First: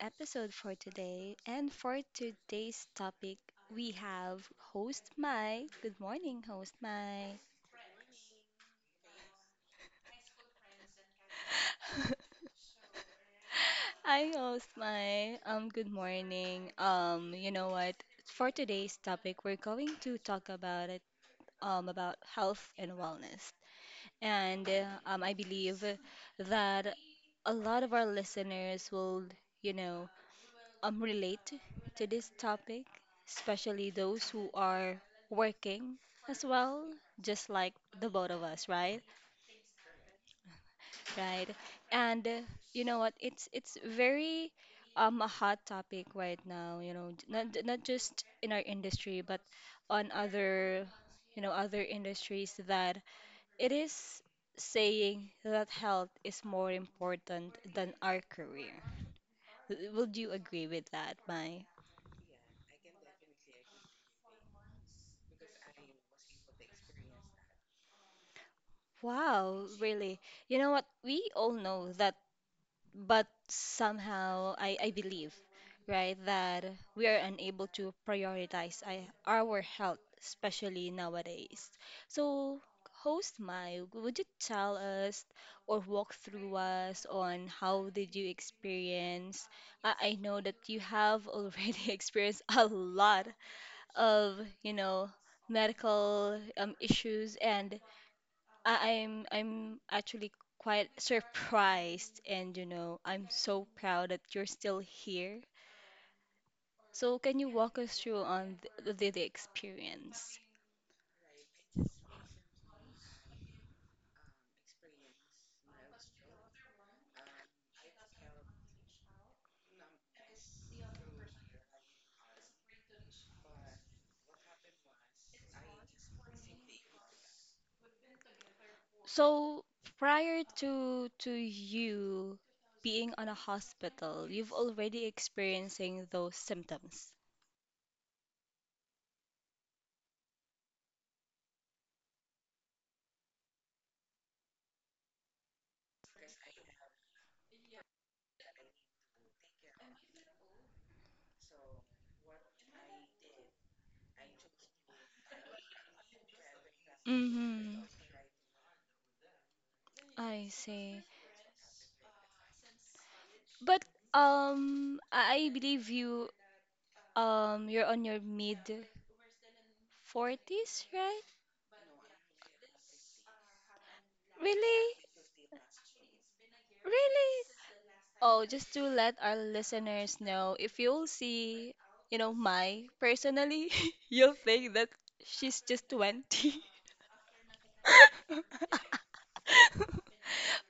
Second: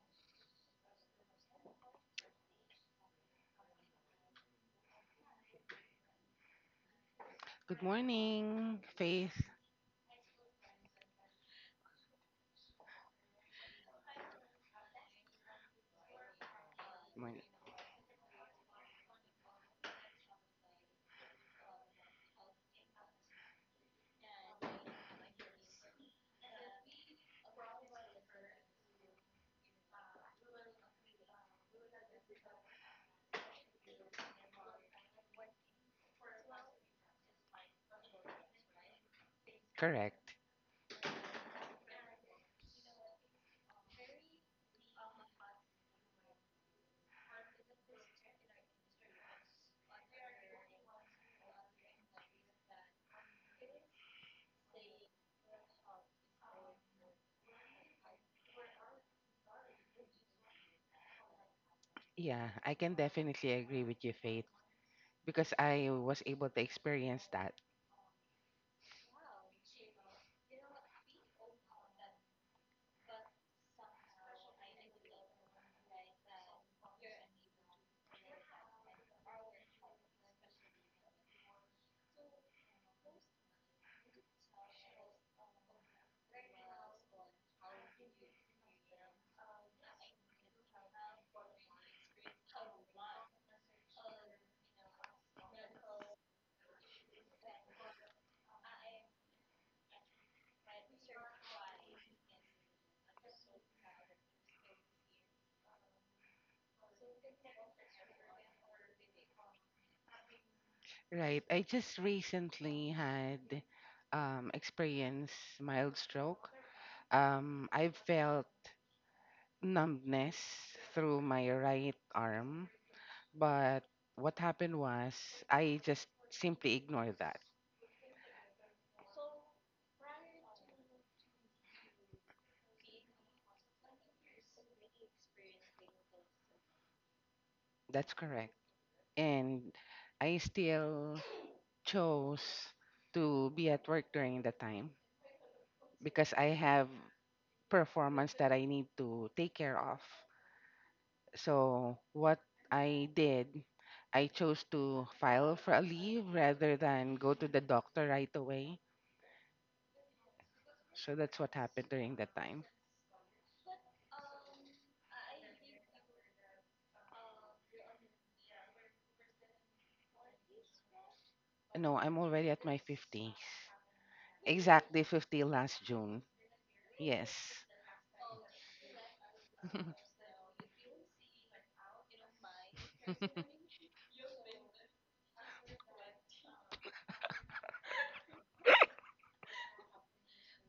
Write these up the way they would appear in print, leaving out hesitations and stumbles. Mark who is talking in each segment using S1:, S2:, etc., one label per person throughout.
S1: episode for today. And for today's topic, we have host Mai. Good morning, host Mai.
S2: Good morning, Faith. Good
S1: Hi, host Mai. Good morning. Um,
S2: morning.
S1: you know what? For today's topic, we're going to talk about it. About health and wellness. And I believe that a lot of our listeners will, you know, relate to this topic, especially those who are working as well, just like the both of us, right?
S2: Correct.
S1: Right. And you know what? It's very a hot topic right now. You know, not just in our industry, but on other other industries that it is saying that health is more important than our career. Would you agree with that, Mai?
S2: Yeah, I can definitely agree with you, Faith, because I was able to experience that.
S1: Wow, really. You know what? We all know that, but somehow I believe, right, that we are unable to prioritize our health, especially nowadays. So, host Mai, would you tell us or walk through us on how did you experience? I know that you have already experienced a lot of, you know, medical issues and I'm actually quite surprised and you know I'm so proud that you're still here. So can you walk us through on the experience?
S2: Right. I just recently had experienced mild stroke. I felt numbness through my right arm, but what happened was I just simply ignored that.
S1: So prior to you being on a hospital, you've already experiencing those symptoms.
S2: That's correct. And I still chose to be at work during the time because I have performance that I need to take care of. So what I did, I chose to file for a leave rather than go to the
S1: Mm-hmm.
S2: doctor right away.
S1: I see.
S2: So that's what happened during that time.
S1: But I believe you you're on your mid 40s, right?
S2: No, I'm already at my 50s.
S1: Really?
S2: Exactly 50 last June. Yes.
S1: Really? Oh, just to let our listeners know, if you'll see, you know, Mai personally, you'll think that she's just 20.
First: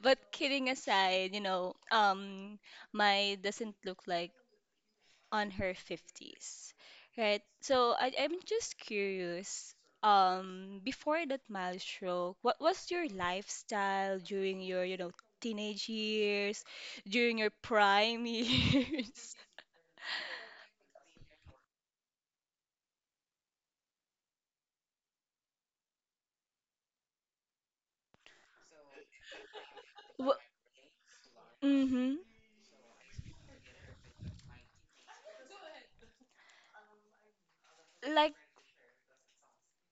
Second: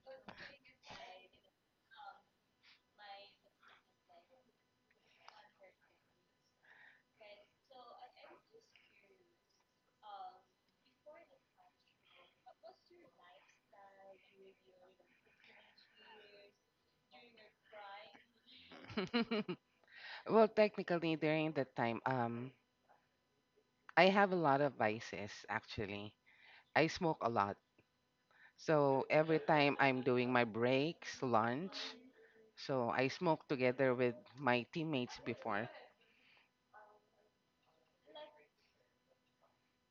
S1: But kidding aside, you know, Mai doesn't look like on her 50s, right? So I'm just curious, before that milestone, what was your lifestyle during your, you know, teenage years, during your prime years?
S2: Well, technically during that time, I have a lot of vices actually. I smoke a lot. So every time I'm doing
S1: Wha-
S2: my breaks, lunch,
S1: Mm-hmm.
S2: so I smoke together with my teammates before.
S1: Like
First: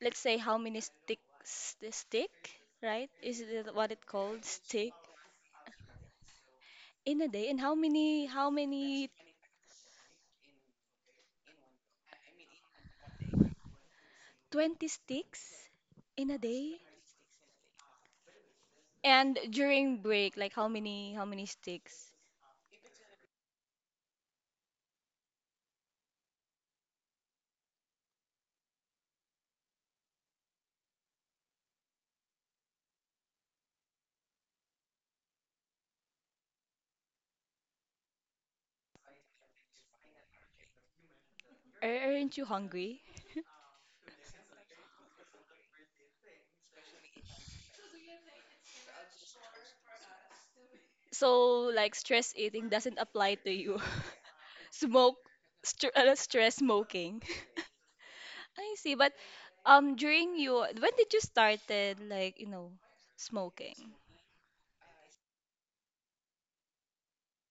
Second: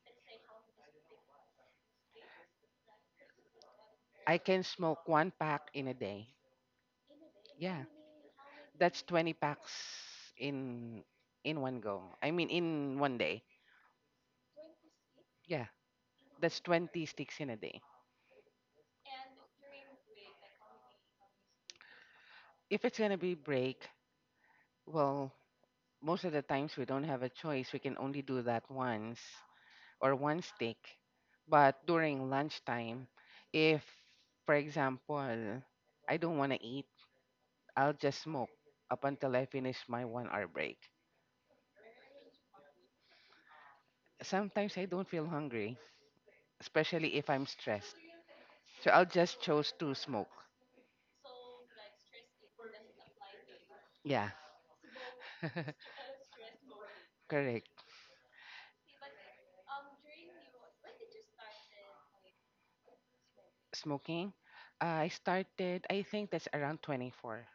S1: let's say how many sticks the stick, right? Is it what it
S2: I
S1: called
S2: can
S1: stick
S2: smoke one pack in a day.
S1: in a day? And
S2: Yeah,
S1: how
S2: that's
S1: many
S2: 20 packs in in one go. I mean in one day.
S1: 20
S2: Yeah,
S1: sticks in a
S2: that's
S1: day?
S2: 20 sticks in a day.
S1: And during break, like how many sticks?
S2: If it's going to be break, well, most of the times we don't have a choice. We can only do that once. Or one steak. But during lunchtime, if, for example, I don't want to eat, I'll just smoke up until I finish my one hour break.
S1: Aren't you hungry?
S2: Sometimes I don't feel hungry, especially if I'm stressed. So I'll just choose to smoke.
S1: So like stress eating doesn't apply to you.
S2: Yeah,
S1: Smoke str stress smoking.
S2: Correct.
S1: I see, but during you when did you started like, you know, smoking?
S2: Smoking. I started, I think that's around 24.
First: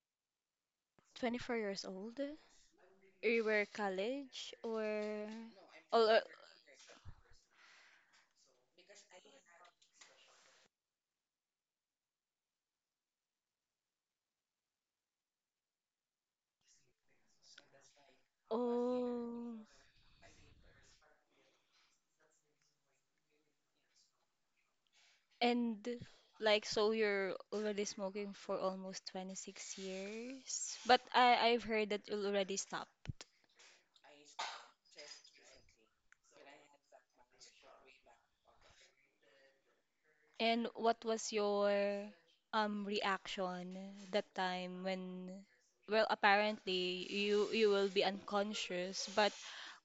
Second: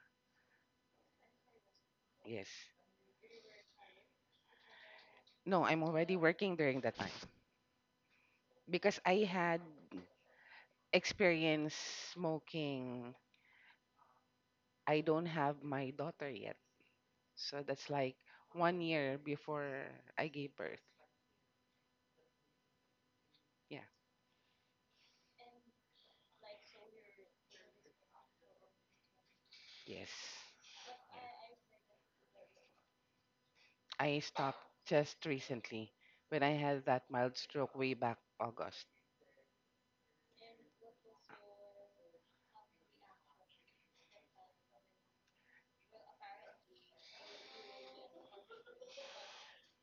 S1: 24 years old?
S2: Yes.
S1: You were college or
S2: No, I'm
S1: oh,
S2: already
S1: uh,
S2: working during that time because I had experience smoking. I don't have my daughter yet. So that's like one year
S1: oh.
S2: before I gave birth. Yeah.
S1: And like so you're already smoking for almost 26
S2: Yes.
S1: years. But I've heard that you already stopped.
S2: I stopped just recently when I had that mild stroke way back August.
S1: And what was your reaction that time when well apparently you you will be unconscious, but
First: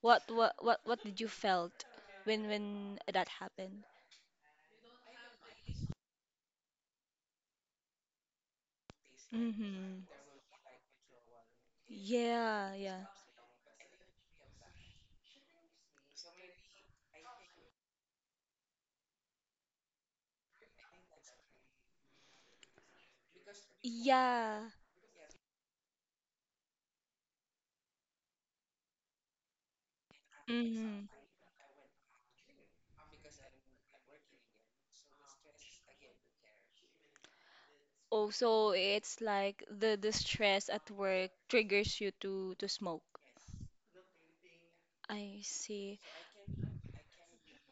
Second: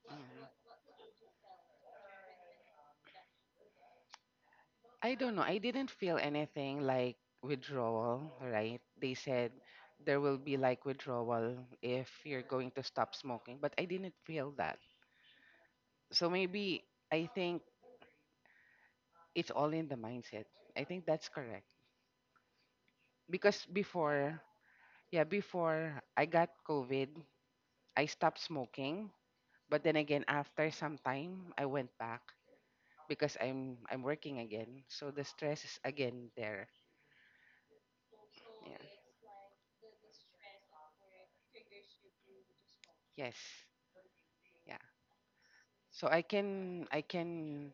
S2: Mhm.
S1: what did you felt when that happened?
S2: I don't know. I didn't feel anything like withdrawal, right? They said
S1: Mm-hmm.
S2: there will be like withdrawal if you're going
S1: Yeah,
S2: to
S1: yeah.
S2: stop smoking, but I didn't feel that. So maybe I think it's all in the mindset. I think that's correct. Because before,
S1: Yeah.
S2: yeah, before I got COVID, I stopped smoking, but then again after some
S1: Mhm.
S2: time I went back because I'm working again. So the stress is again there.
S1: Oh, so
S2: Yeah.
S1: it's like the stress at work triggers you to smoke.
S2: Yes. Yeah.
S1: I see.
S2: So I can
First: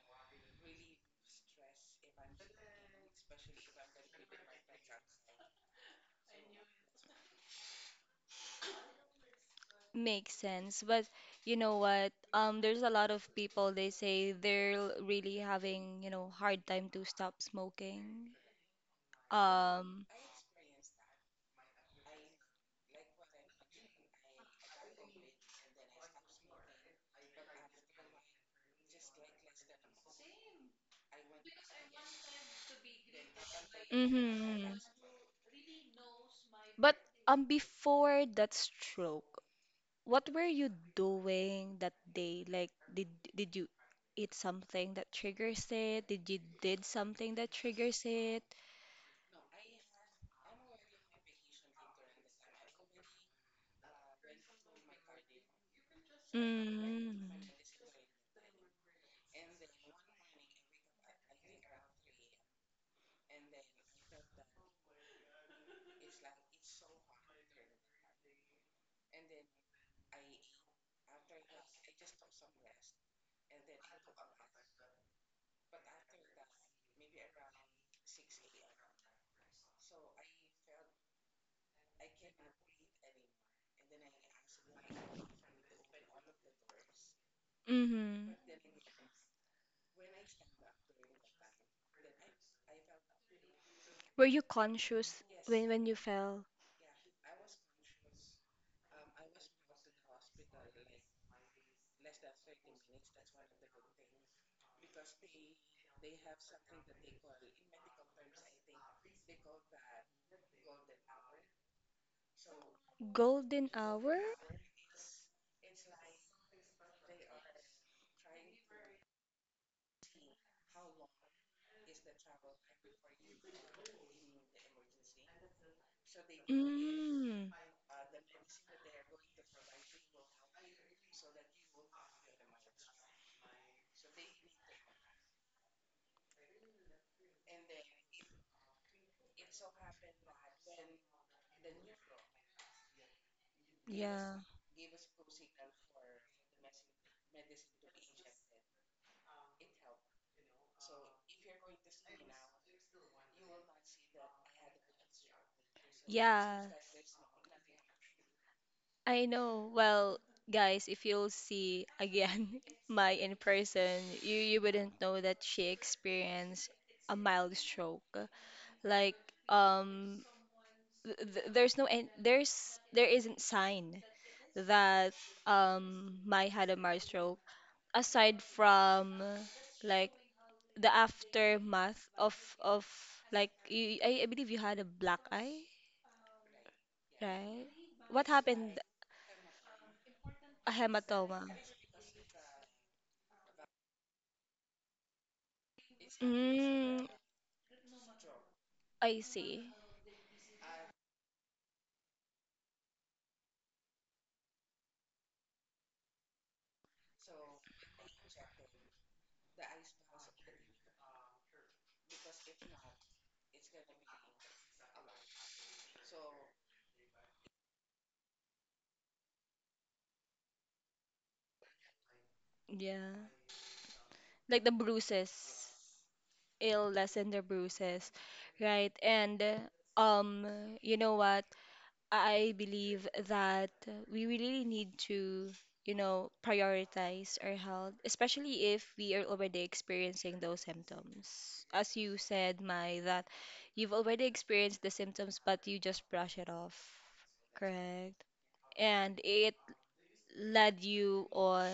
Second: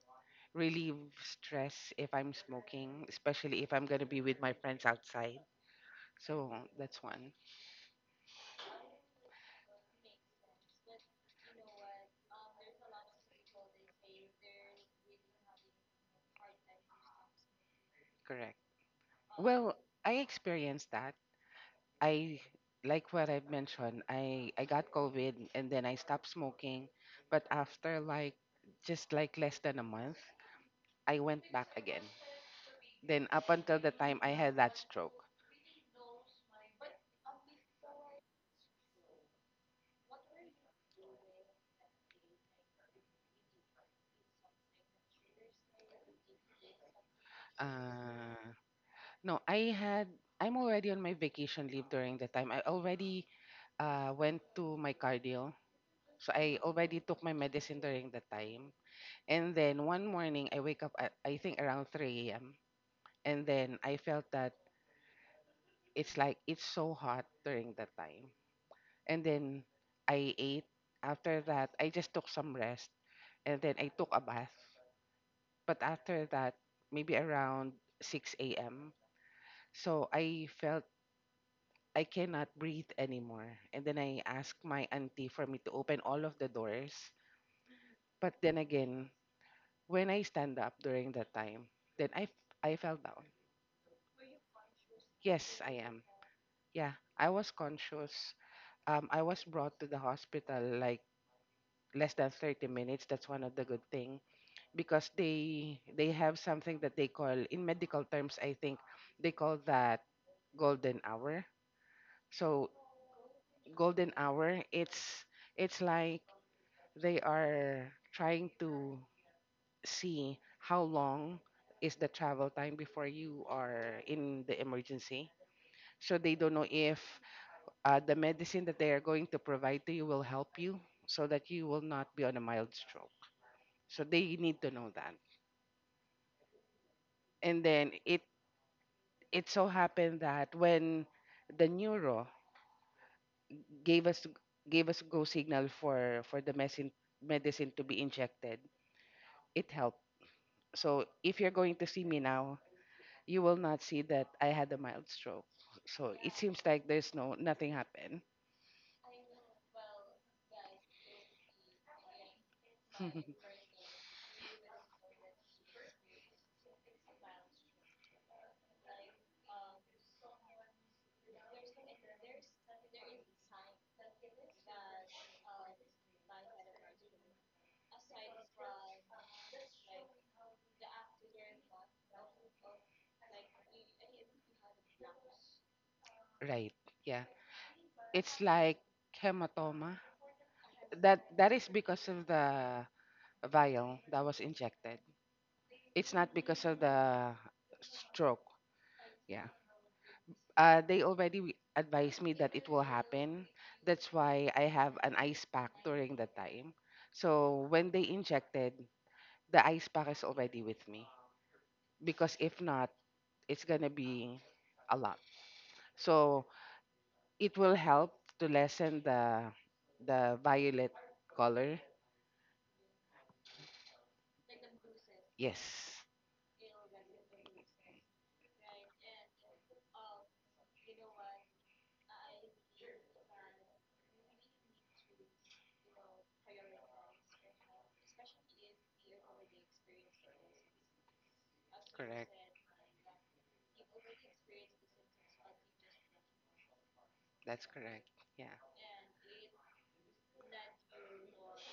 S2: relieve stress if I'm smoking, especially if I'm going to be with my friends outside. So that's one.
S1: Makes sense. But you know what? There's a lot of people they say they're really having, you know, hard time to stop smoking.
S2: Correct. Well,
S1: Um,
S2: I experienced that. I like what I've mentioned. I got COVID and then I stopped smoking, but after like just like less than a month, I went back again. Then up until the time I had
S1: mhm.
S2: that stroke.
S1: But before that stroke, what were you doing that day? Like, did you eat something that triggers it? Did you did something that triggers it?
S2: Uh, no, I had. I'm already on my vacation leave during the time. I already went to my cardio, so I already took
S1: Mm.
S2: my medicine during the time. And then one morning, I wake up. At, I think, around 3 a.m. And then I felt that it's like it's so hot during that time. And then I ate. After that, I just took some rest and then I took a bath. But after that, maybe around 6 a.m. So I felt I cannot breathe anymore. And then I asked my auntie for me to open all of the doors.
S1: Mm-hmm.
S2: But then again, when I stand up during that time, then I fell down.
S1: Were you conscious
S2: Yes, I
S1: when you
S2: am.
S1: fell?
S2: Yeah, I was conscious. I was brought to the hospital like less than 30 minutes. That's one of the good thing because they have something that they call in medical terms, I think they call that golden hour. So
S1: Golden
S2: golden
S1: hour?
S2: hour, it's like they are trying to see how long is the travel time before you are in the emergency, so they don't know if
S1: Mm.
S2: the medicine that they are going to provide to you will help you, so that you will not be on a mild stroke. So they need to know that. And then it so happened that when the neuro gave us
S1: Yeah.
S2: gave us go signal for the medicine to be injected, it helped. So if you're going to see me now, you will not see that I had a mild stroke. So it seems
S1: Yeah.
S2: like there's no nothing happened.
S1: I know. Well, guys, if you'll see again my in person, you wouldn't know that she experienced a mild stroke. Like um there's no end. There isn't sign that Mai had a mild stroke aside from like the aftermath of of like you, I believe you had a black eye,
S2: Right, yeah,
S1: right? What
S2: it's
S1: happened?
S2: like hematoma.
S1: A
S2: that
S1: hematoma.
S2: that is because of the vial that was injected. It's not because of
S1: Mm,
S2: the stroke.
S1: I
S2: Yeah.
S1: see.
S2: They already advised me that it will happen. That's why I have an ice pack during that time. So when they injected, the ice pack is already with me because if not, it's gonna be a lot. So it will help to lessen the violet color.
S1: Yeah. Like the bruises.
S2: Yes,
S1: It'll lessen the bruises, right? And um, you know what? I believe that we really need to, you know, prioritize our health, especially if we are already experiencing those symptoms. As you
S2: correct.
S1: said, Mai, that you've already experienced the symptoms, but you just brush it off.
S2: That's correct.
S1: Correct.
S2: Yeah,
S1: And it led you on.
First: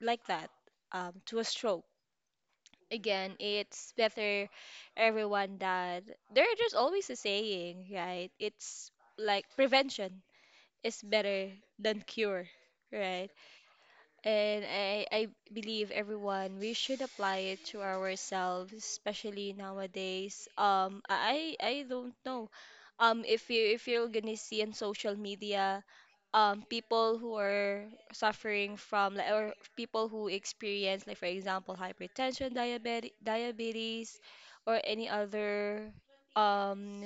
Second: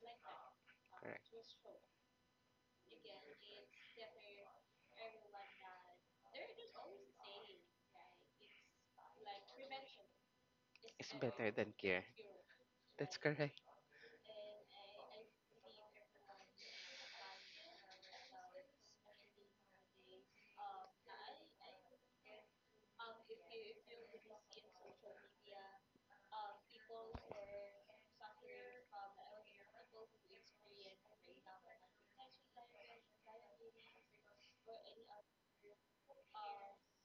S1: Like that
S2: correct.
S1: to a stroke. Again, it's better everyone that there is just always a saying, right? It's like prevention is
S2: It's
S1: better
S2: better than
S1: than
S2: cure.
S1: cure,
S2: That's
S1: right?
S2: correct.
S1: And I believe everyone, we should apply it to ourselves, especially nowadays. I don't know. If you if you're gonna see on social media, people who are suffering from like, or people who experience like for example hypertension, diabetes, diabetes, or any other um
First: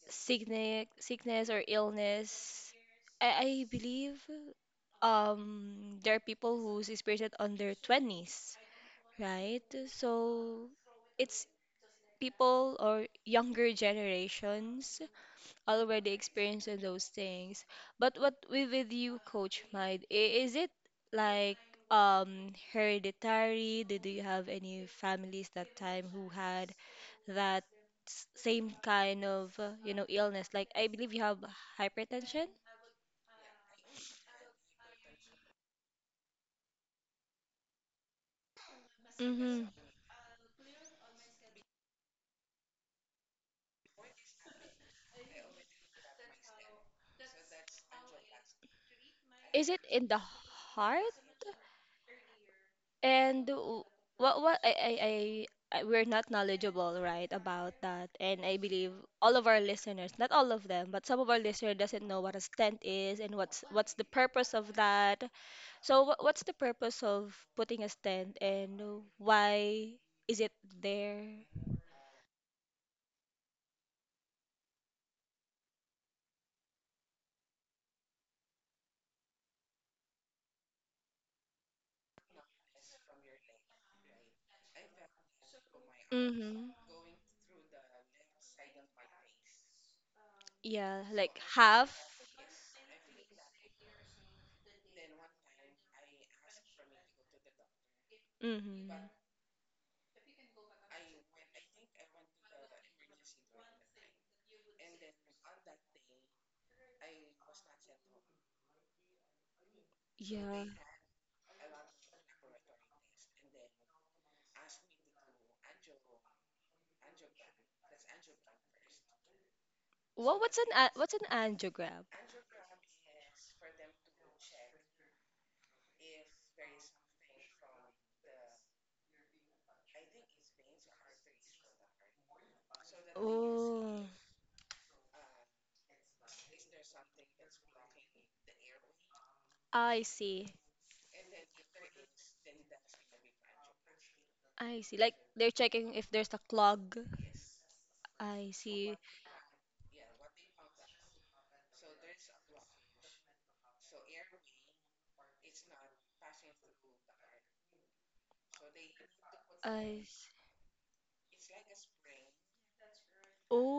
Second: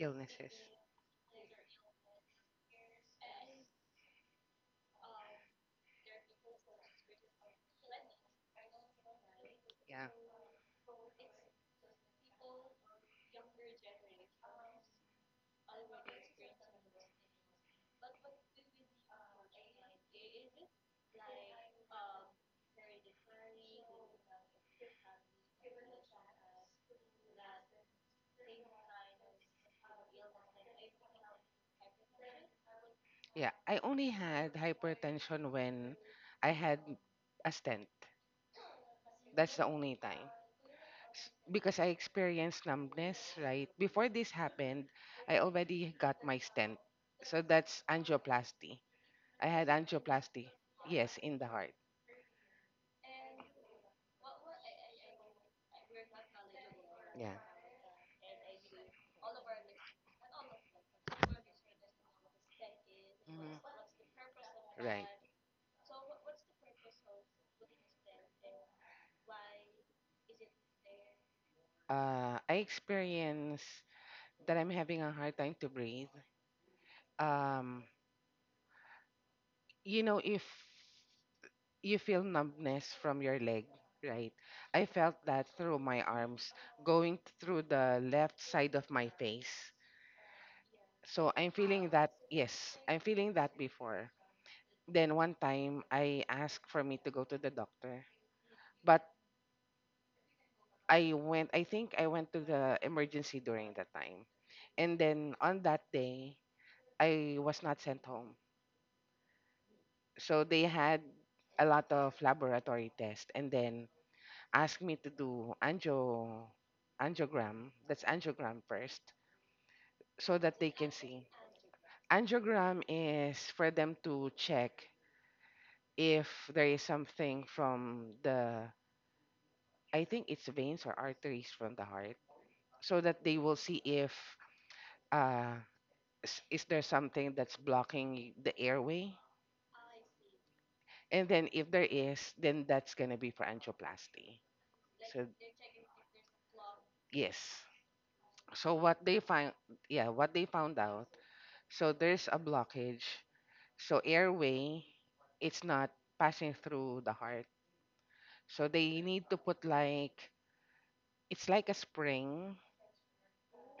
S2: Illnesses.
S1: sickness or illness. I believe there are people who's experienced it on their 20s, right?
S2: Yeah.
S1: So it's people or younger generations already experiencing those things, but what with you, coach Mind, is it like hereditary? Did you have any families that time who had that same kind of you know, illness? Like I believe you have hypertension.
S2: Yeah, I only had hypertension when I had a stent. That's the
S1: Hmm.
S2: only time. Because I experienced numbness, right? Before this happened, I already got my stent. So that's angioplasty. I had
S1: Is it in the
S2: angioplasty.
S1: heart?
S2: Yes, in the heart.
S1: And what I we're not knowledgeable,
S2: Yeah.
S1: right, about that. And I believe all of our listeners, not all of them, but some of our listeners doesn't know what a stent is and
S2: Mhm.
S1: what's the purpose of
S2: Right.
S1: that. So what's the purpose of putting a stent and why is it there?
S2: I experience that I'm having a hard time to breathe. Um, if you feel numbness from your leg, right? I felt that through my arms,
S1: Mm-hmm.
S2: going through the left side of my face.
S1: Yeah,
S2: So
S1: like
S2: I'm feeling
S1: half.
S2: that, yes, I'm feeling that before. Then one time I asked for me to go to the doctor,
S1: Mm-hmm.
S2: but I went, I think I went to the emergency during that time. And then on that day, I was not sent home. So they
S1: Yeah.
S2: had a lot of laboratory tests and then asked me to do angiogram. That's angiogram first, so that they can
S1: What's
S2: see.
S1: an angiogram?
S2: Angiogram is for them to check if there is something from the, I think it's veins or arteries from the heart, so that they will see
S1: Oh,
S2: if uh, is there something that's blocking the airway,
S1: I see.
S2: and then if there is, then that's gonna be for angioplasty.
S1: I see. Like
S2: So
S1: they're checking if there's a clog.
S2: yes.
S1: I
S2: So
S1: see.
S2: yeah, what they found out. So there's a blockage. So airway, it's not passing through the heart. So they need to put
S1: I s-
S2: like, it's like a spring,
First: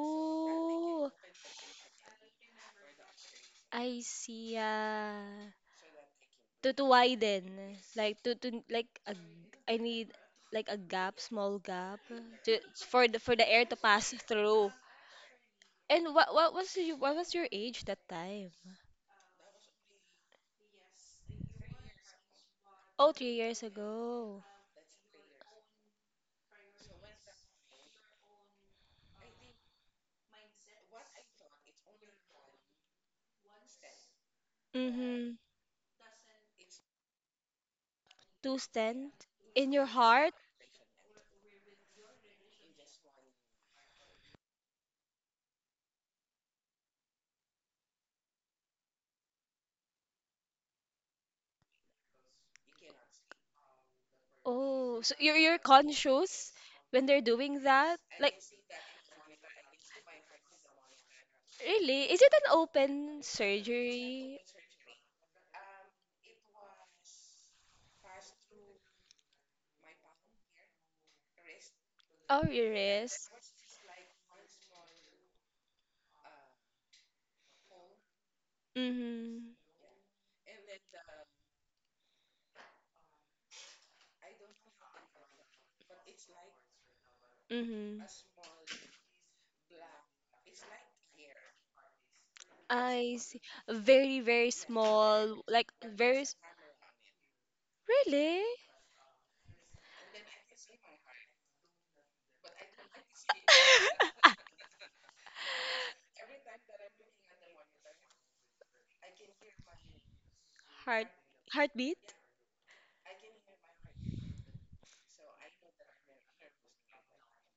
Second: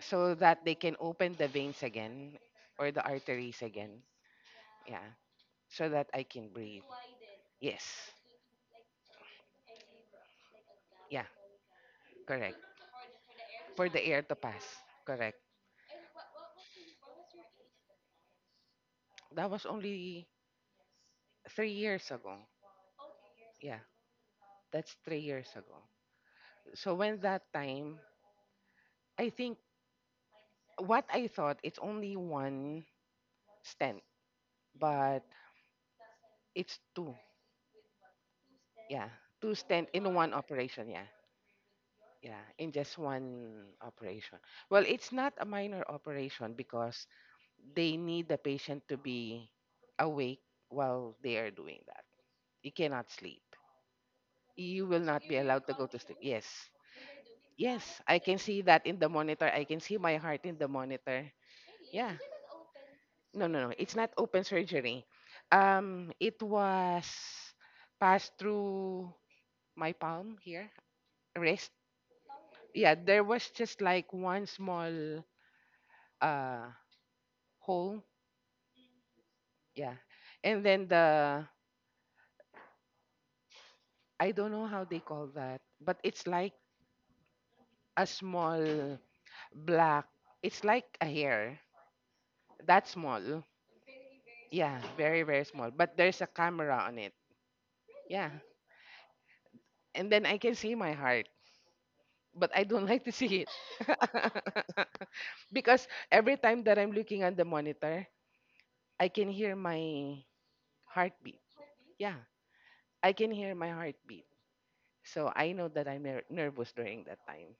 S2: so that they can open the veins again or the arteries again.
S1: I see.
S2: Yeah.
S1: Yeah.
S2: So that I can breathe.
S1: To widen,
S2: Yes.
S1: like to like a, I need like a gap,
S2: Yeah,
S1: small gap,
S2: correct.
S1: to, for the air to
S2: For the
S1: pass
S2: air to pass.
S1: through.
S2: Correct.
S1: And what was your age that time?
S2: That was only 3 years ago.
S1: Oh, 3 years
S2: Yeah,
S1: ago.
S2: that's 3 years ago. So when that time, I think what I thought, it's only one stent but
S1: Mm-hmm.
S2: it's two.
S1: To
S2: Yeah,
S1: stand
S2: two
S1: in your
S2: stand in one
S1: heart?
S2: operation. Yeah, yeah, in just one operation. Well, it's not a minor operation because they need the patient to be awake while they are doing that. You cannot sleep. You will
S1: Oh, so
S2: not be
S1: you're
S2: allowed to go to sleep.
S1: conscious
S2: Yes,
S1: when they're doing
S2: yes,
S1: that?
S2: I
S1: Like,
S2: can see that in the monitor. I can see my heart in the monitor. Yeah,
S1: really? Is it an open
S2: no, no, no. It's not
S1: surgery?
S2: open surgery. It was passed through my palm here rest.
S1: Oh, your
S2: Yeah, there
S1: wrist.
S2: was just like one small uh hole.
S1: Mm-hmm.
S2: Yeah, and then the I don't know how they call that, but it's like
S1: Mm-hmm.
S2: a small black, it's like a hair that
S1: I
S2: small.
S1: see. Very, very
S2: Yeah, very very
S1: small,
S2: small,
S1: like
S2: but there's a camera on it. Yeah,
S1: really?
S2: and then I can see my heart, but I don't like to see it. Because every time that I'm looking at the monitor, I can hear my
S1: Heart
S2: heartbeat. Yeah,
S1: heartbeat?
S2: I can hear my heartbeat. So I know that I'm nervous during that time.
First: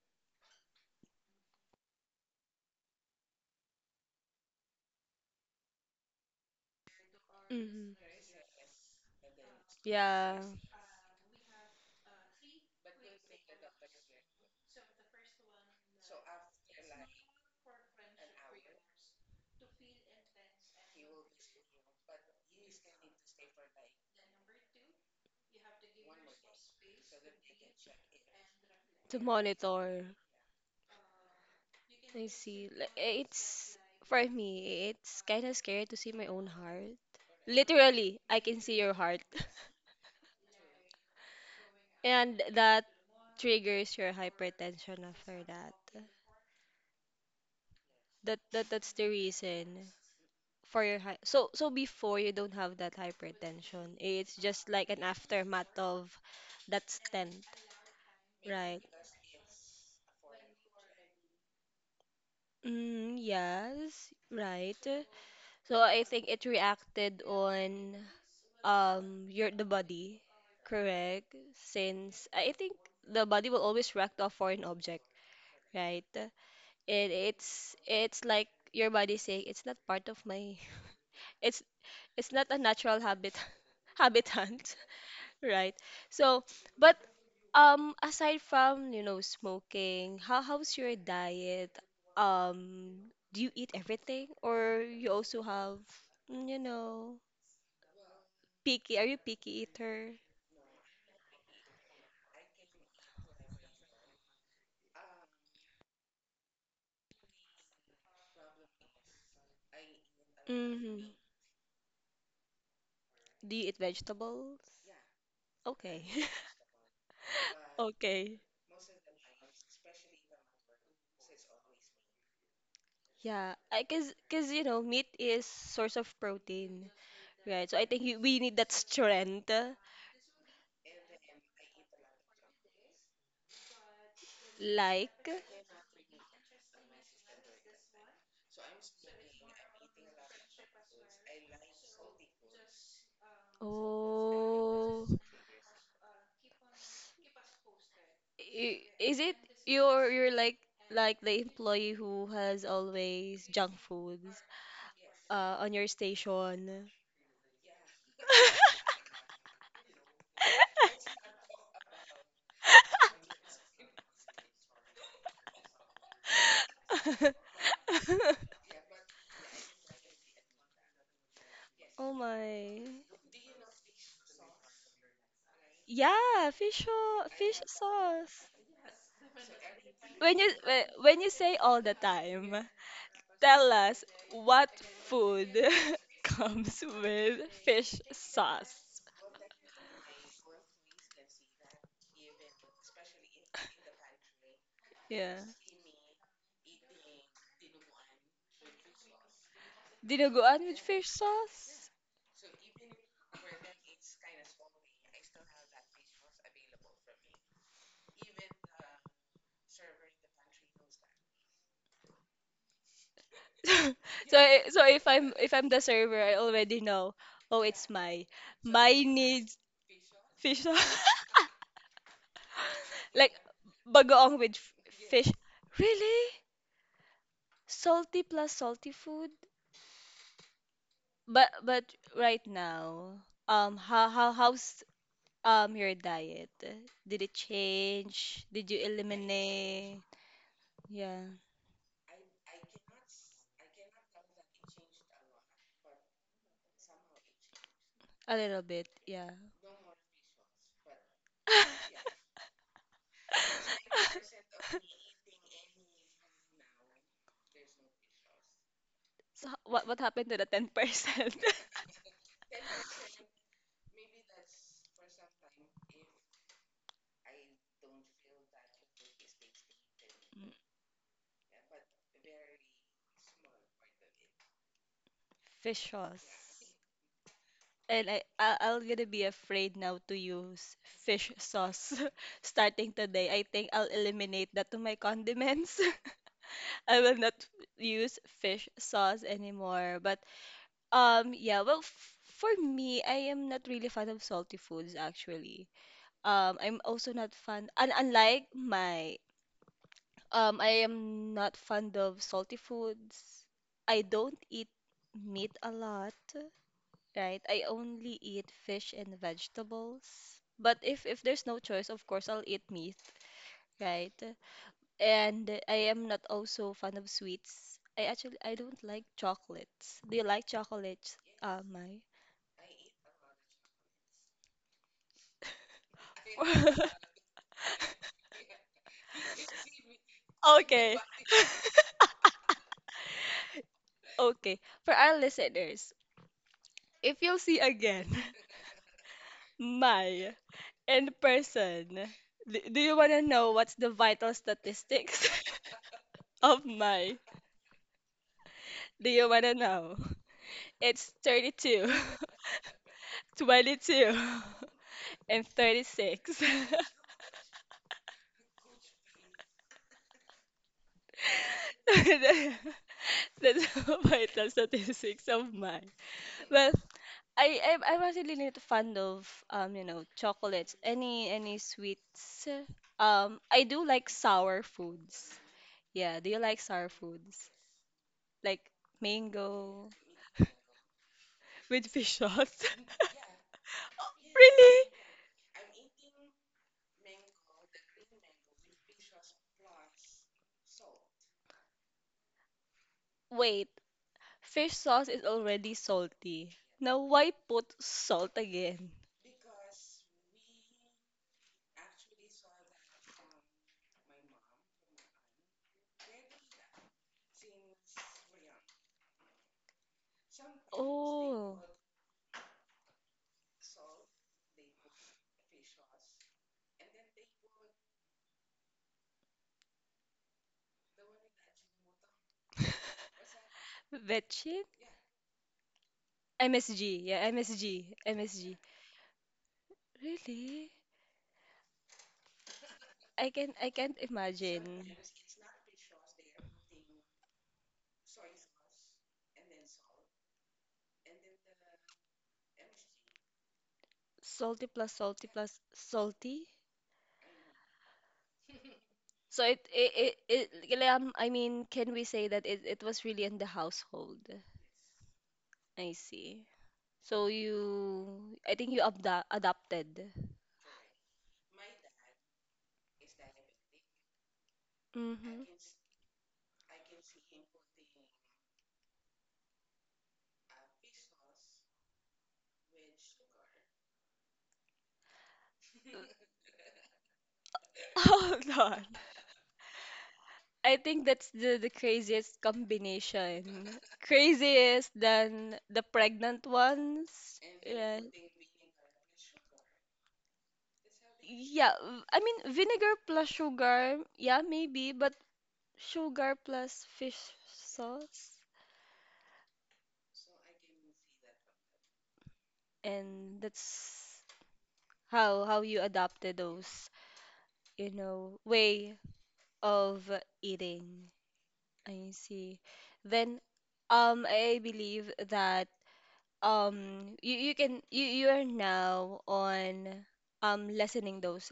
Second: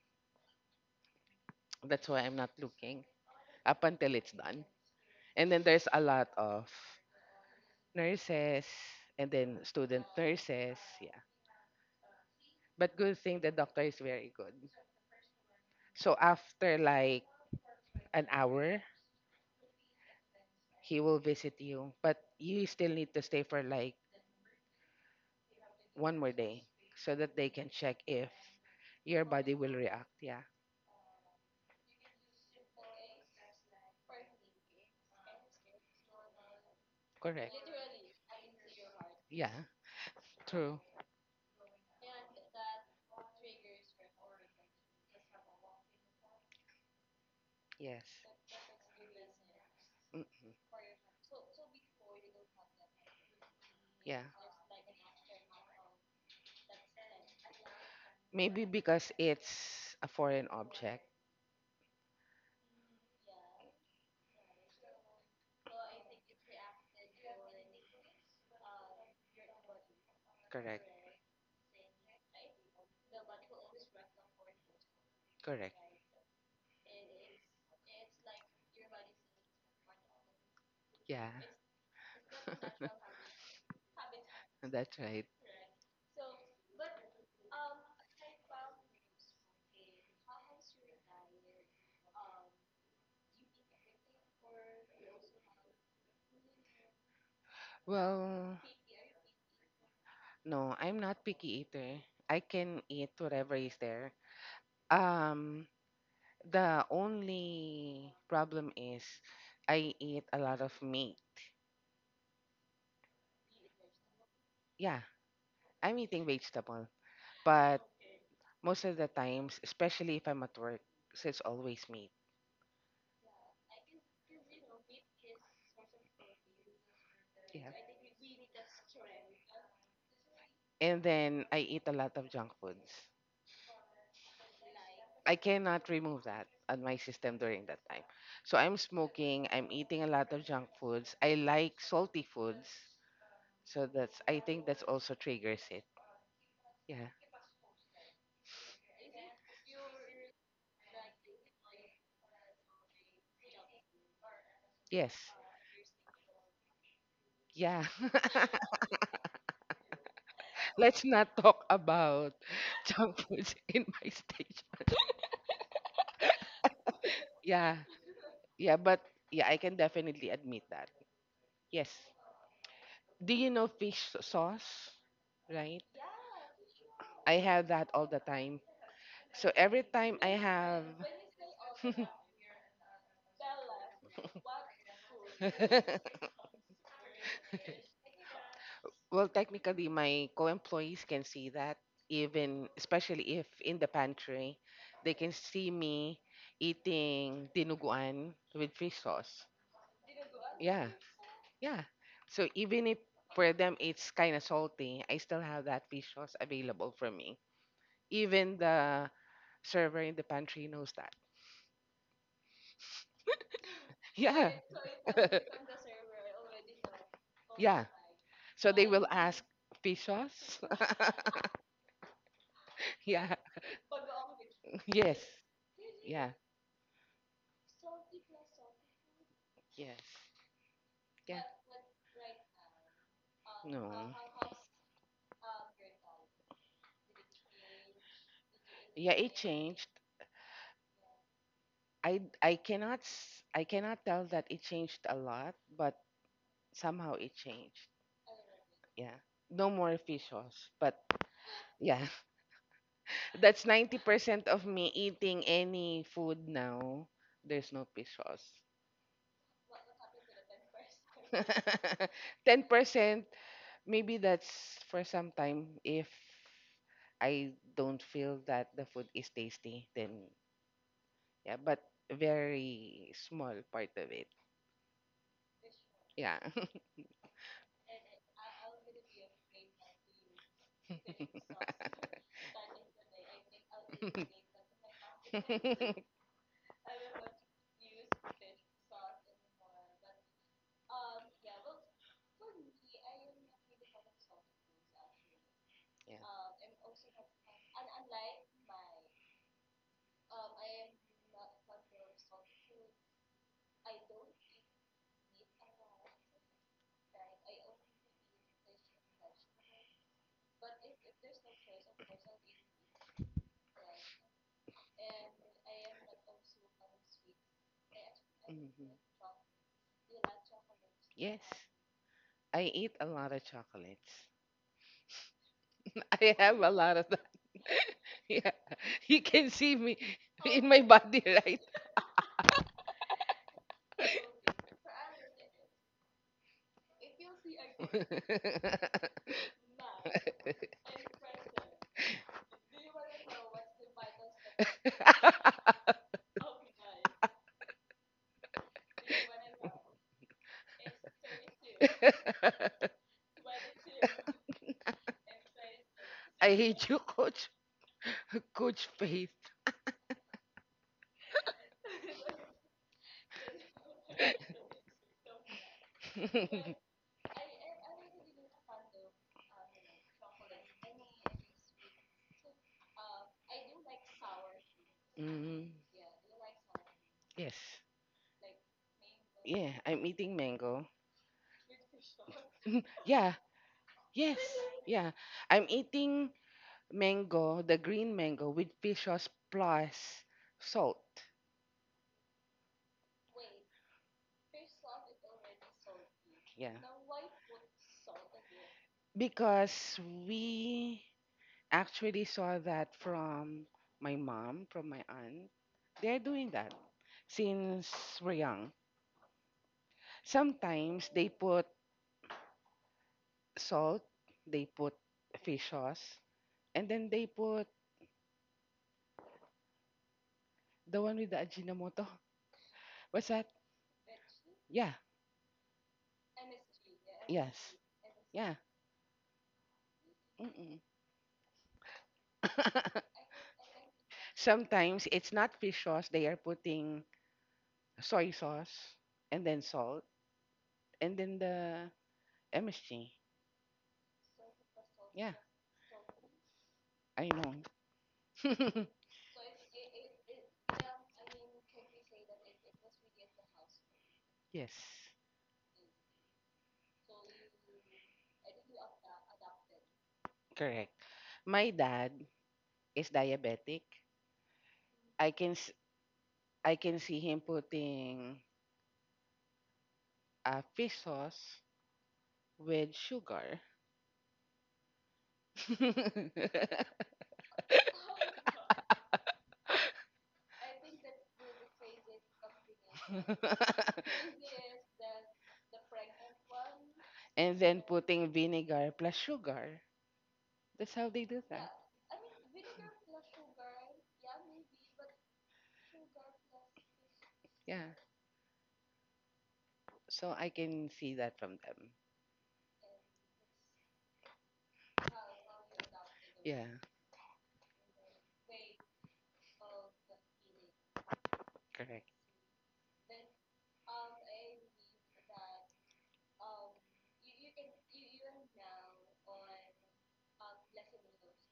S2: That's why I'm not looking up until it's done. And then there's a lot of
S1: Mhm.
S2: nurses and then student
S1: Yeah,
S2: nurses. Yeah. But good thing the doctor is very good. So after like an hour, he will visit you. But you still need to stay for like one more day so that they can check if
S1: to
S2: your body will react.
S1: monitor.
S2: Yeah.
S1: I see. Like, it's for me, it's kind of scary to see my own heart.
S2: Correct.
S1: Literally, I can see your heart.
S2: Yeah. True.
S1: And that triggers your hypertension after that.
S2: Yes.
S1: That's the reason
S2: Mm-mm.
S1: for your high. So so before you don't have that hypertension,
S2: Yeah.
S1: it's just like an aftermath of that stent,
S2: Maybe
S1: right?
S2: because it's a foreign object.
S1: Mm, yes, right. So I think it reacted on your the body,
S2: Correct.
S1: correct? Since I think the body will always react to a foreign object,
S2: Correct.
S1: right? And it's like your body saying it's not part of my
S2: Yeah.
S1: it's it's not a natural habit habitant,
S2: That's right.
S1: right? So, but aside from, you know, smoking, how how's your diet? Do you eat everything or you also have, mm, you know,
S2: Well,
S1: picky? Are you picky eater?
S2: no, I'm not picky eater. I can eat whatever is there. Um, the only problem is I eat a lot of
S1: Mm-hmm.
S2: meat.
S1: Do you eat vegetables?
S2: Yeah, I'm
S1: Okay.
S2: eating vegetable, but
S1: Okay.
S2: most of the times, especially if I'm at work, so it's always meat.
S1: Yeah, I cause you know meat is source of protein, right?
S2: Yeah.
S1: So I think we need that strength,
S2: And then I eat a lot of junk foods.
S1: like.
S2: I cannot remove that on my system during that time. So I'm smoking, I'm eating a lot of junk foods. I like salty foods. So that's I think that's
S1: Oh,
S2: also triggers it. Yeah.
S1: is it? You're like the employee who has always junk foods
S2: Yes.
S1: on your station.
S2: Yeah. Let's not talk about junk foods in my stage. Yeah. Yeah, but yeah, I can definitely admit that. Yes.
S1: Oh my.
S2: Do you know fish sauce? Right?
S1: Yeah,
S2: I
S1: fish
S2: have that all the
S1: sauce.
S2: time. So every time I
S1: When
S2: have
S1: when you say all the time, tell us what food comes with fish sauce.
S2: Well, technically, my co-employees can see that, even especially if in the pantry, they can
S1: Yeah.
S2: see me eating dinuguan with fish sauce.
S1: Dinuguan with
S2: Yeah,
S1: fish
S2: yeah.
S1: sauce?
S2: So even if for them it's kind of salty, I still have that fish sauce available for me. Even the server in the pantry knows.
S1: So
S2: Yeah.
S1: so if I'm the server, I already know. Oh,
S2: Yeah.
S1: it's my
S2: So
S1: my
S2: they will ask
S1: needs
S2: pesos.
S1: fish sauce. Like
S2: Yeah.
S1: bagoong with
S2: Yes.
S1: fish. Really?
S2: Yeah.
S1: Salty plus salty food?
S2: Yes. Yeah.
S1: But right now, how
S2: No.
S1: how's your diet? Did it change? Did you
S2: Yeah, it changed.
S1: eliminate? Yeah,
S2: I cannot s- I cannot tell that it changed a lot, but somehow it changed.
S1: a little bit.
S2: Yeah.
S1: Yeah.
S2: No more fish sauce, but yeah, that's 90% of me eating any food now. There's no fish sauce.
S1: So what happened to the 10%?
S2: 10%, maybe that's for some time. If I don't feel that the food is tasty, then yeah, but very small part of it.
S1: Fish
S2: Yeah.
S1: sauce. And I'll gonna be afraid now to use fish
S2: yeah.
S1: sauce starting today. I think I'll eliminate that to my condiments. I will not use fish sauce anymore. But yeah, well f for me, I am not really fan of salty foods actually. I'm also not fan and unlike my I am not fond of salty foods. I don't eat meat a lot, right? I only eat fish and vegetables. But if there's no choice, of course I'll eat meat, right? And I am not also fan of sweets. I actually I don't
S2: Mhm.
S1: like chocolates. Do you like chocolates?
S2: Yes,
S1: My.
S2: I eat a lot of chocolates. I have a lot of that. yeah, you can see me in my
S1: Okay.
S2: body, right?
S1: Okay. For our listeners, if you'll see again my and person, do you want to know what's the vital statistics of my? Do you want to know? It's 32, 22, and 36.
S2: I hate you, Coach. Coach Faith.
S1: That's my top statistics of mine. Well, I'm actually not fond of, you know, chocolates, any sweets. I do like sour foods.
S2: mm,
S1: Yeah, do you like sour foods?
S2: yes.
S1: Like
S2: Yeah,
S1: mango
S2: I'm eating mango.
S1: with fish sauce?
S2: Yeah, yes,
S1: Really?
S2: yeah. I'm eating mango, the green mango with fish sauce plus salt.
S1: Wait, fish sauce is already salty.
S2: Yeah,
S1: Now, why put salt again?
S2: because we actually saw that from my mom, from my aunt. They're doing that since we're young. Sometimes they
S1: Oh,
S2: put salt, they put fish sauce, and then they put the one with the Ajinomoto. What's that?
S1: vetching?
S2: Yeah.
S1: MSG. Yeah,
S2: Yes.
S1: MSG.
S2: Yeah.
S1: MSG. Really?
S2: Mm-mm.
S1: I can I can't imagine.
S2: Sometimes it's not fish sauce, they are putting soy sauce and then salt and then the MSG.
S1: Salty plus salty
S2: Yeah,
S1: plus salty.
S2: I know.
S1: So it like, I mean, can we say that it was really in the household?
S2: yes.
S1: I see. So you, I think you abda adopted.
S2: Correct. My dad is diabetic. I
S1: Mm-hmm.
S2: can s- I can see him putting fish sauce with sugar.
S1: Hold on. I think that's the craziest combination. Craziest than the pregnant ones.
S2: and then
S1: Yeah.
S2: putting vinegar plus sugar. That's how they do that.
S1: Yeah, I mean vinegar plus sugar, yeah, maybe, but sugar plus fish
S2: Yeah.
S1: sauce,
S2: So I can see that from them.
S1: and that's how you adapted
S2: Yeah.
S1: those, way of eating. I
S2: Correct.
S1: see. Then, I believe that you, you can you you're now on lessening those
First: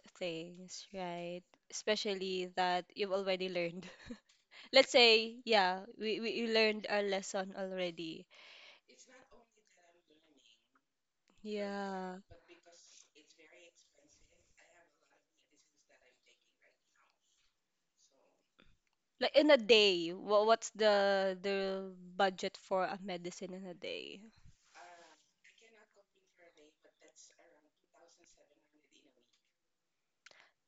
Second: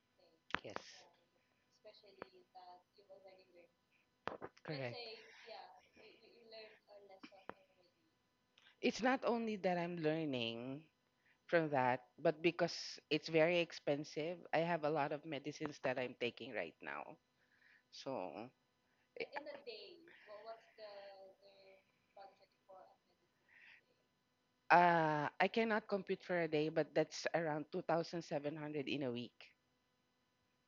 S2: Yes.
S1: things, right? Especially that you've already learned. Let's
S2: Correct.
S1: say, yeah, we you learned our lesson already.
S2: It's not only that I'm learning from that,
S1: Yeah.
S2: but because it's very expensive, I have a lot of medicines that I'm taking right now. So
S1: Like in a day, what what's the budget for a medicine in a day?
S2: I cannot compute for a day, but that's around 2,700 in a week.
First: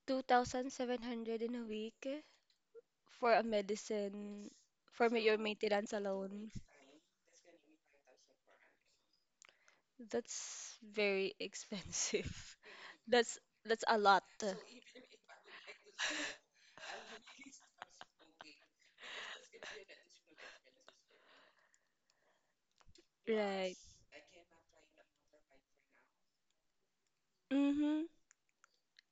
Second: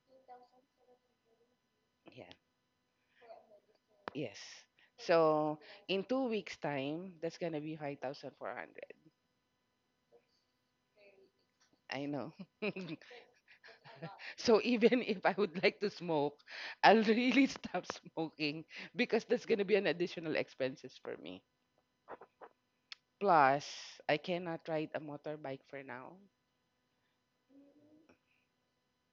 S1: 2,700 in a week
S2: Yeah,
S1: for a
S2: yes.
S1: medicine for your
S2: So
S1: maintenance
S2: in two
S1: alone.
S2: weeks' time, that's gonna be 5,400.
S1: That's very
S2: I know.
S1: expensive. That's that's a lot.
S2: So even if I would like to smoke, I'll really stop smoking because that's gonna be an additional expenses for me.
S1: Right.
S2: Plus, I cannot ride a motorbike for now.
S1: Mm-hmm.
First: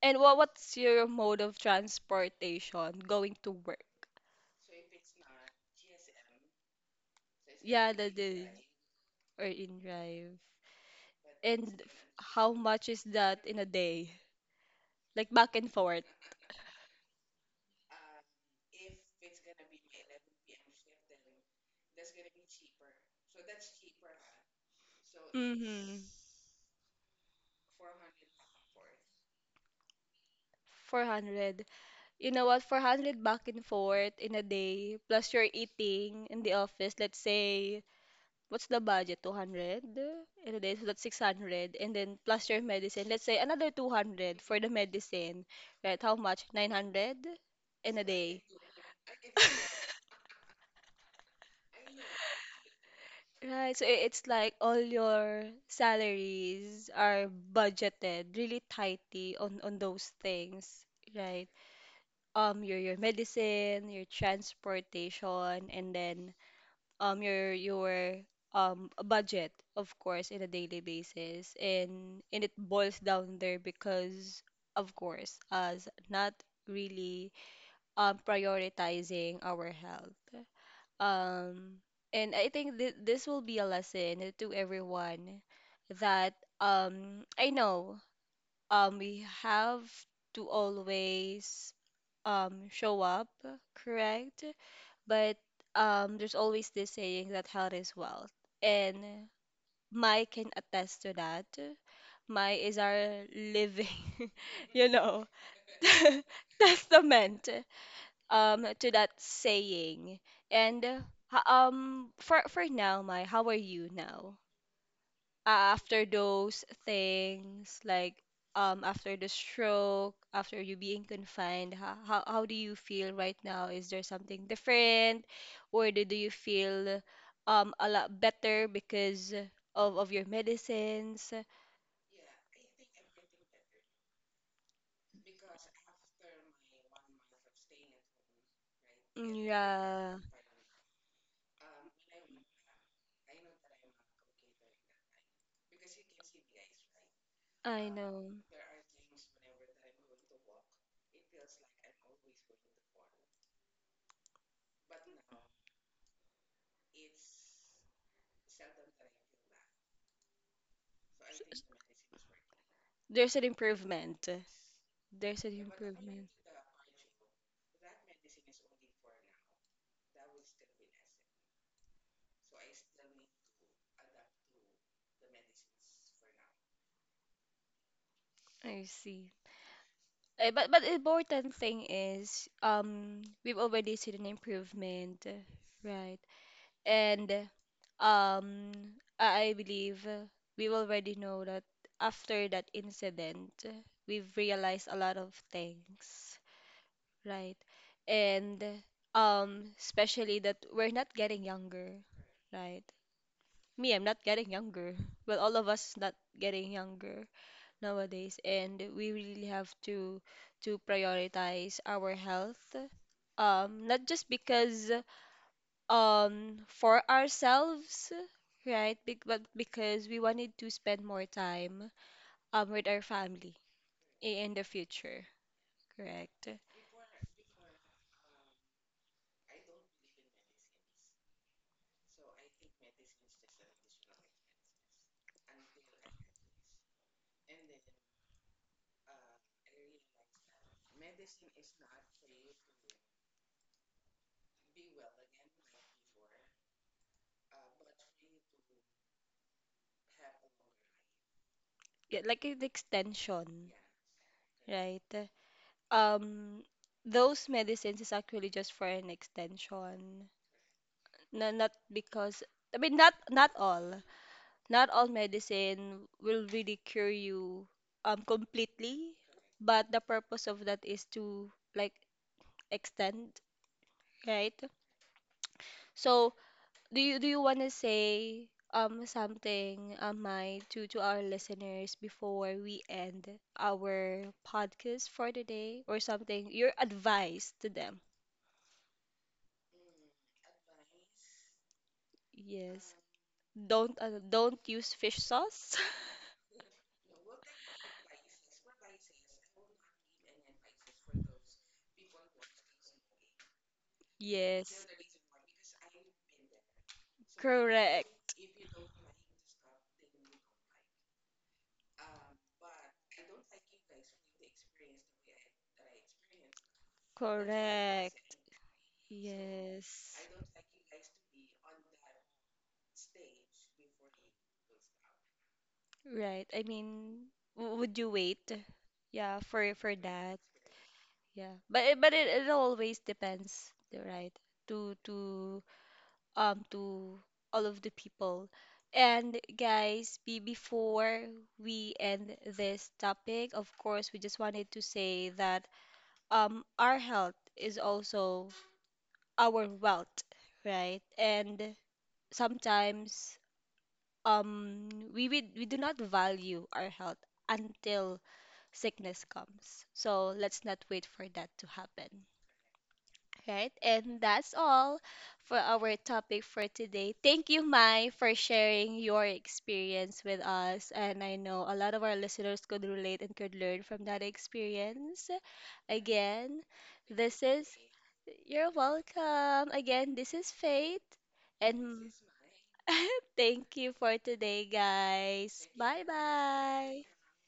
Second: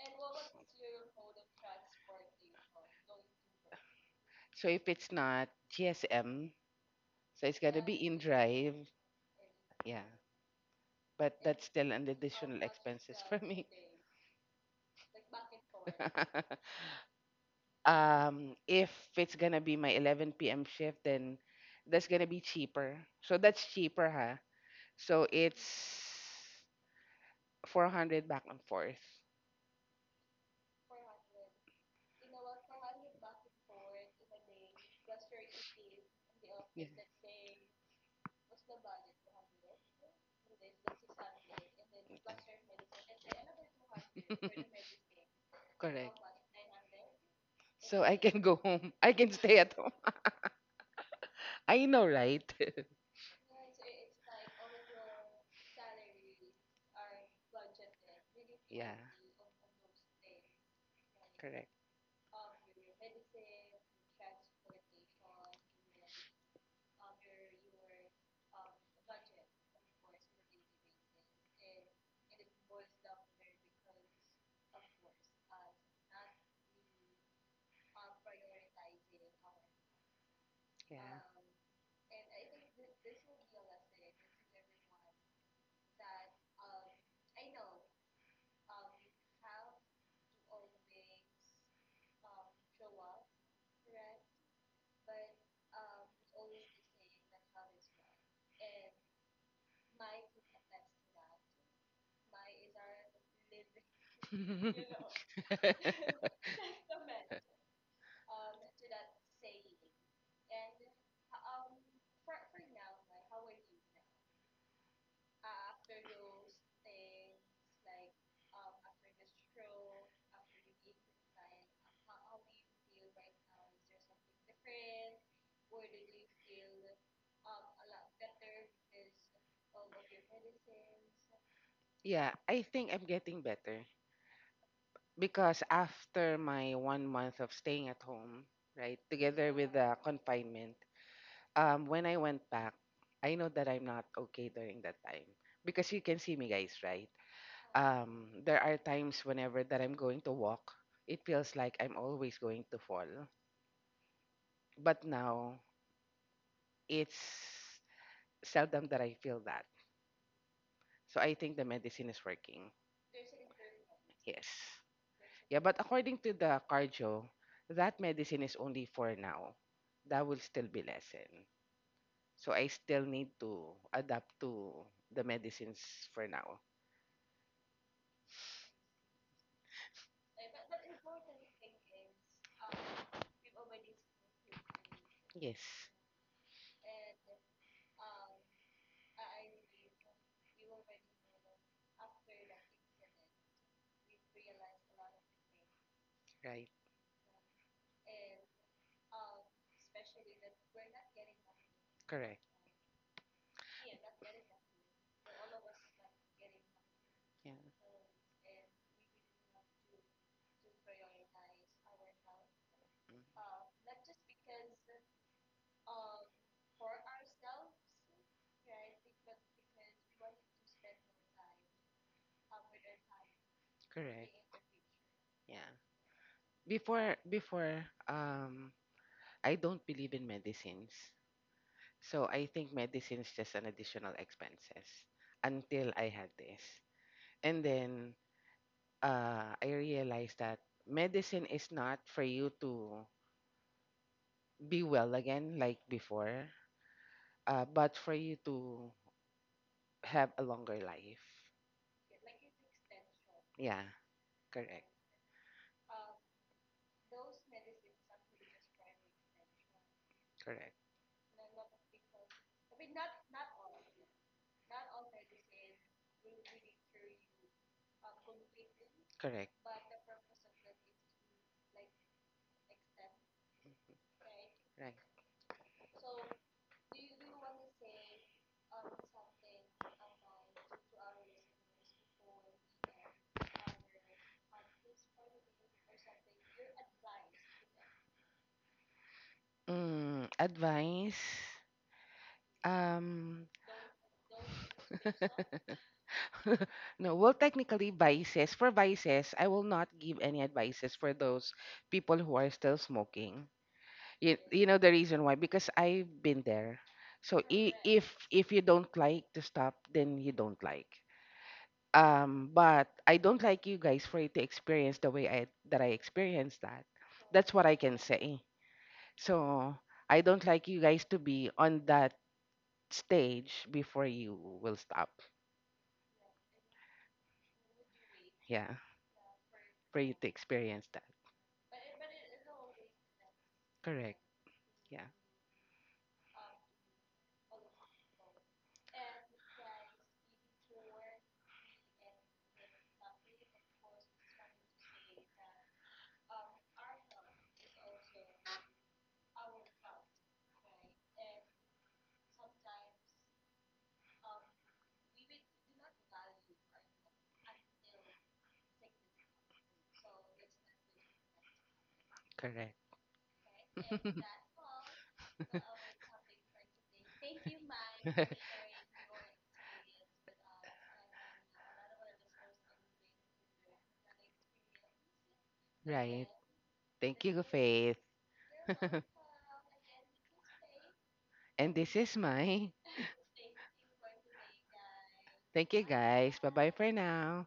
S1: And what's your mode of transportation going to work?
S2: So if it's not GSM, so it's gotta
S1: Yeah,
S2: be
S1: that
S2: in
S1: is
S2: drive.
S1: or in
S2: Yeah,
S1: drive.
S2: but that's
S1: And
S2: still an
S1: how
S2: additional
S1: much is
S2: expenses for
S1: that in a
S2: me.
S1: day? Like back and forth.
S2: If it's gonna be my 11 p.m. shift, then that's gonna be cheaper. So that's cheaper, huh? So it's
S1: Mm-hmm.
S2: 400 back and forth.
S1: 400. You know what, 400 back and forth in a day, plus you're eating in the
S2: Yeah.
S1: office, let's say, what's the budget, 200 in a day, so that's 600, and then plus your medicine, let's say another 200 for the medicine, right? How
S2: Correct.
S1: much? 900 in a
S2: So I
S1: day.
S2: can go home. I can stay at home. I know, right?
S1: Right, so it's like all your salaries are budgeted really
S2: yeah.
S1: tightly on those things, right?
S2: Correct.
S1: Your medicine, your transportation, and then your budget of course in a daily basis, and it boils down there because of course us not really prioritizing our health, um and I think th this will be a lesson to everyone that I know we have to always show up correct, but there's always this saying that health is wealth, and Mai can attest to that. Mai is our living,
S2: Yeah.
S1: you know, testament to that saying. And for now, Mai, how are you now? After those things, like after the stroke, after you being confined, how do you feel right now? Is there something different, or do you feel a lot better because of your medicines?
S2: yeah, I think I'm getting better because after my 1 month of staying at home, right,
S1: Mm.
S2: together with the
S1: Yeah,
S2: confinement, when I went back, I know that I'm not okay during that time because you can see me, guys, right?
S1: I know.
S2: There are times whenever that I'm going to walk, it feels like I'm always going to fall. But now it's seldom that I feel that. So I think the medicine is working.
S1: There's an improvement.
S2: Yes.
S1: There's an
S2: Yeah, but according
S1: improvement.
S2: to the cardio, that medicine is only for now. That will still be lessen. So I still need to adapt to the medicines for now.
S1: I see. Eh, but the important thing is we've already seen an improvement,
S2: Yes,
S1: right? And um I believe we already know that after that incident, we've realized a lot of things,
S2: right.
S1: right? And especially that we're not getting younger,
S2: Correct.
S1: right? Me, I'm not getting younger. Well, all of us not getting younger
S2: Yeah.
S1: nowadays, and we really have to prioritize our health.
S2: Mm,
S1: Not just because for ourselves, right? Be but because we wanted to spend more time with our family in
S2: correct.
S1: the future,
S2: Yeah.
S1: correct?
S2: Before um I don't believe in medicines. So I think medicine is just an additional expenses until I had this. And then I realized that medicine is not for you to be well again like before, but for you to have a longer life.
S1: Yeah, like an extension.
S2: Yeah, correct.
S1: Right. Um, those medicines is actually just for an extension.
S2: Correct.
S1: No, not because I mean not all. Not all medicine will really cure you completely,
S2: Correct.
S1: but the purpose of that is to like extend, right?
S2: Right.
S1: So, do you want to say something, my to our listeners before we end our podcast for today, or something? Your advice to them?
S2: Mm, advice.
S1: Yes.
S2: Um,
S1: Don't use fish sauce.
S2: no, well, technically, vices. For vices, I will not give any advices for those people who are still smoking. You know
S1: Yes.
S2: the reason why? Because I've been there. So I- if
S1: Correct.
S2: if you don't like to stop, then you don't like. But I don't like you guys for you to experience the way I that I experienced that. That's what I can
S1: Correct.
S2: say. So I
S1: Yes.
S2: don't like you guys to be on that stage before you will stop.
S1: Right. I mean, w would you wait?
S2: Yeah,
S1: Yeah, for
S2: for you to
S1: that.
S2: experience that.
S1: Yeah. But it always depends, the
S2: Correct.
S1: right? To
S2: Yeah,
S1: to all of the people. And guys, be before we end this topic, of course, we just wanted to say that our health is also our wealth, right? And sometimes we do not value our health until sickness comes. So let's not wait for that to happen.
S2: correct.
S1: Right? And that's all for our topic for today. Thank you, Mai, for sharing your experience with us. And I know a lot of our listeners could relate and could learn from that experience.
S2: right.
S1: Again,
S2: Thank
S1: this
S2: you,
S1: is
S2: Faith.
S1: you're welcome. Again, this is Faith
S2: And this
S1: and
S2: is my.
S1: thank you for today, guys.
S2: Thank you,
S1: Bye
S2: guys. Bye bye for
S1: bye.
S2: now.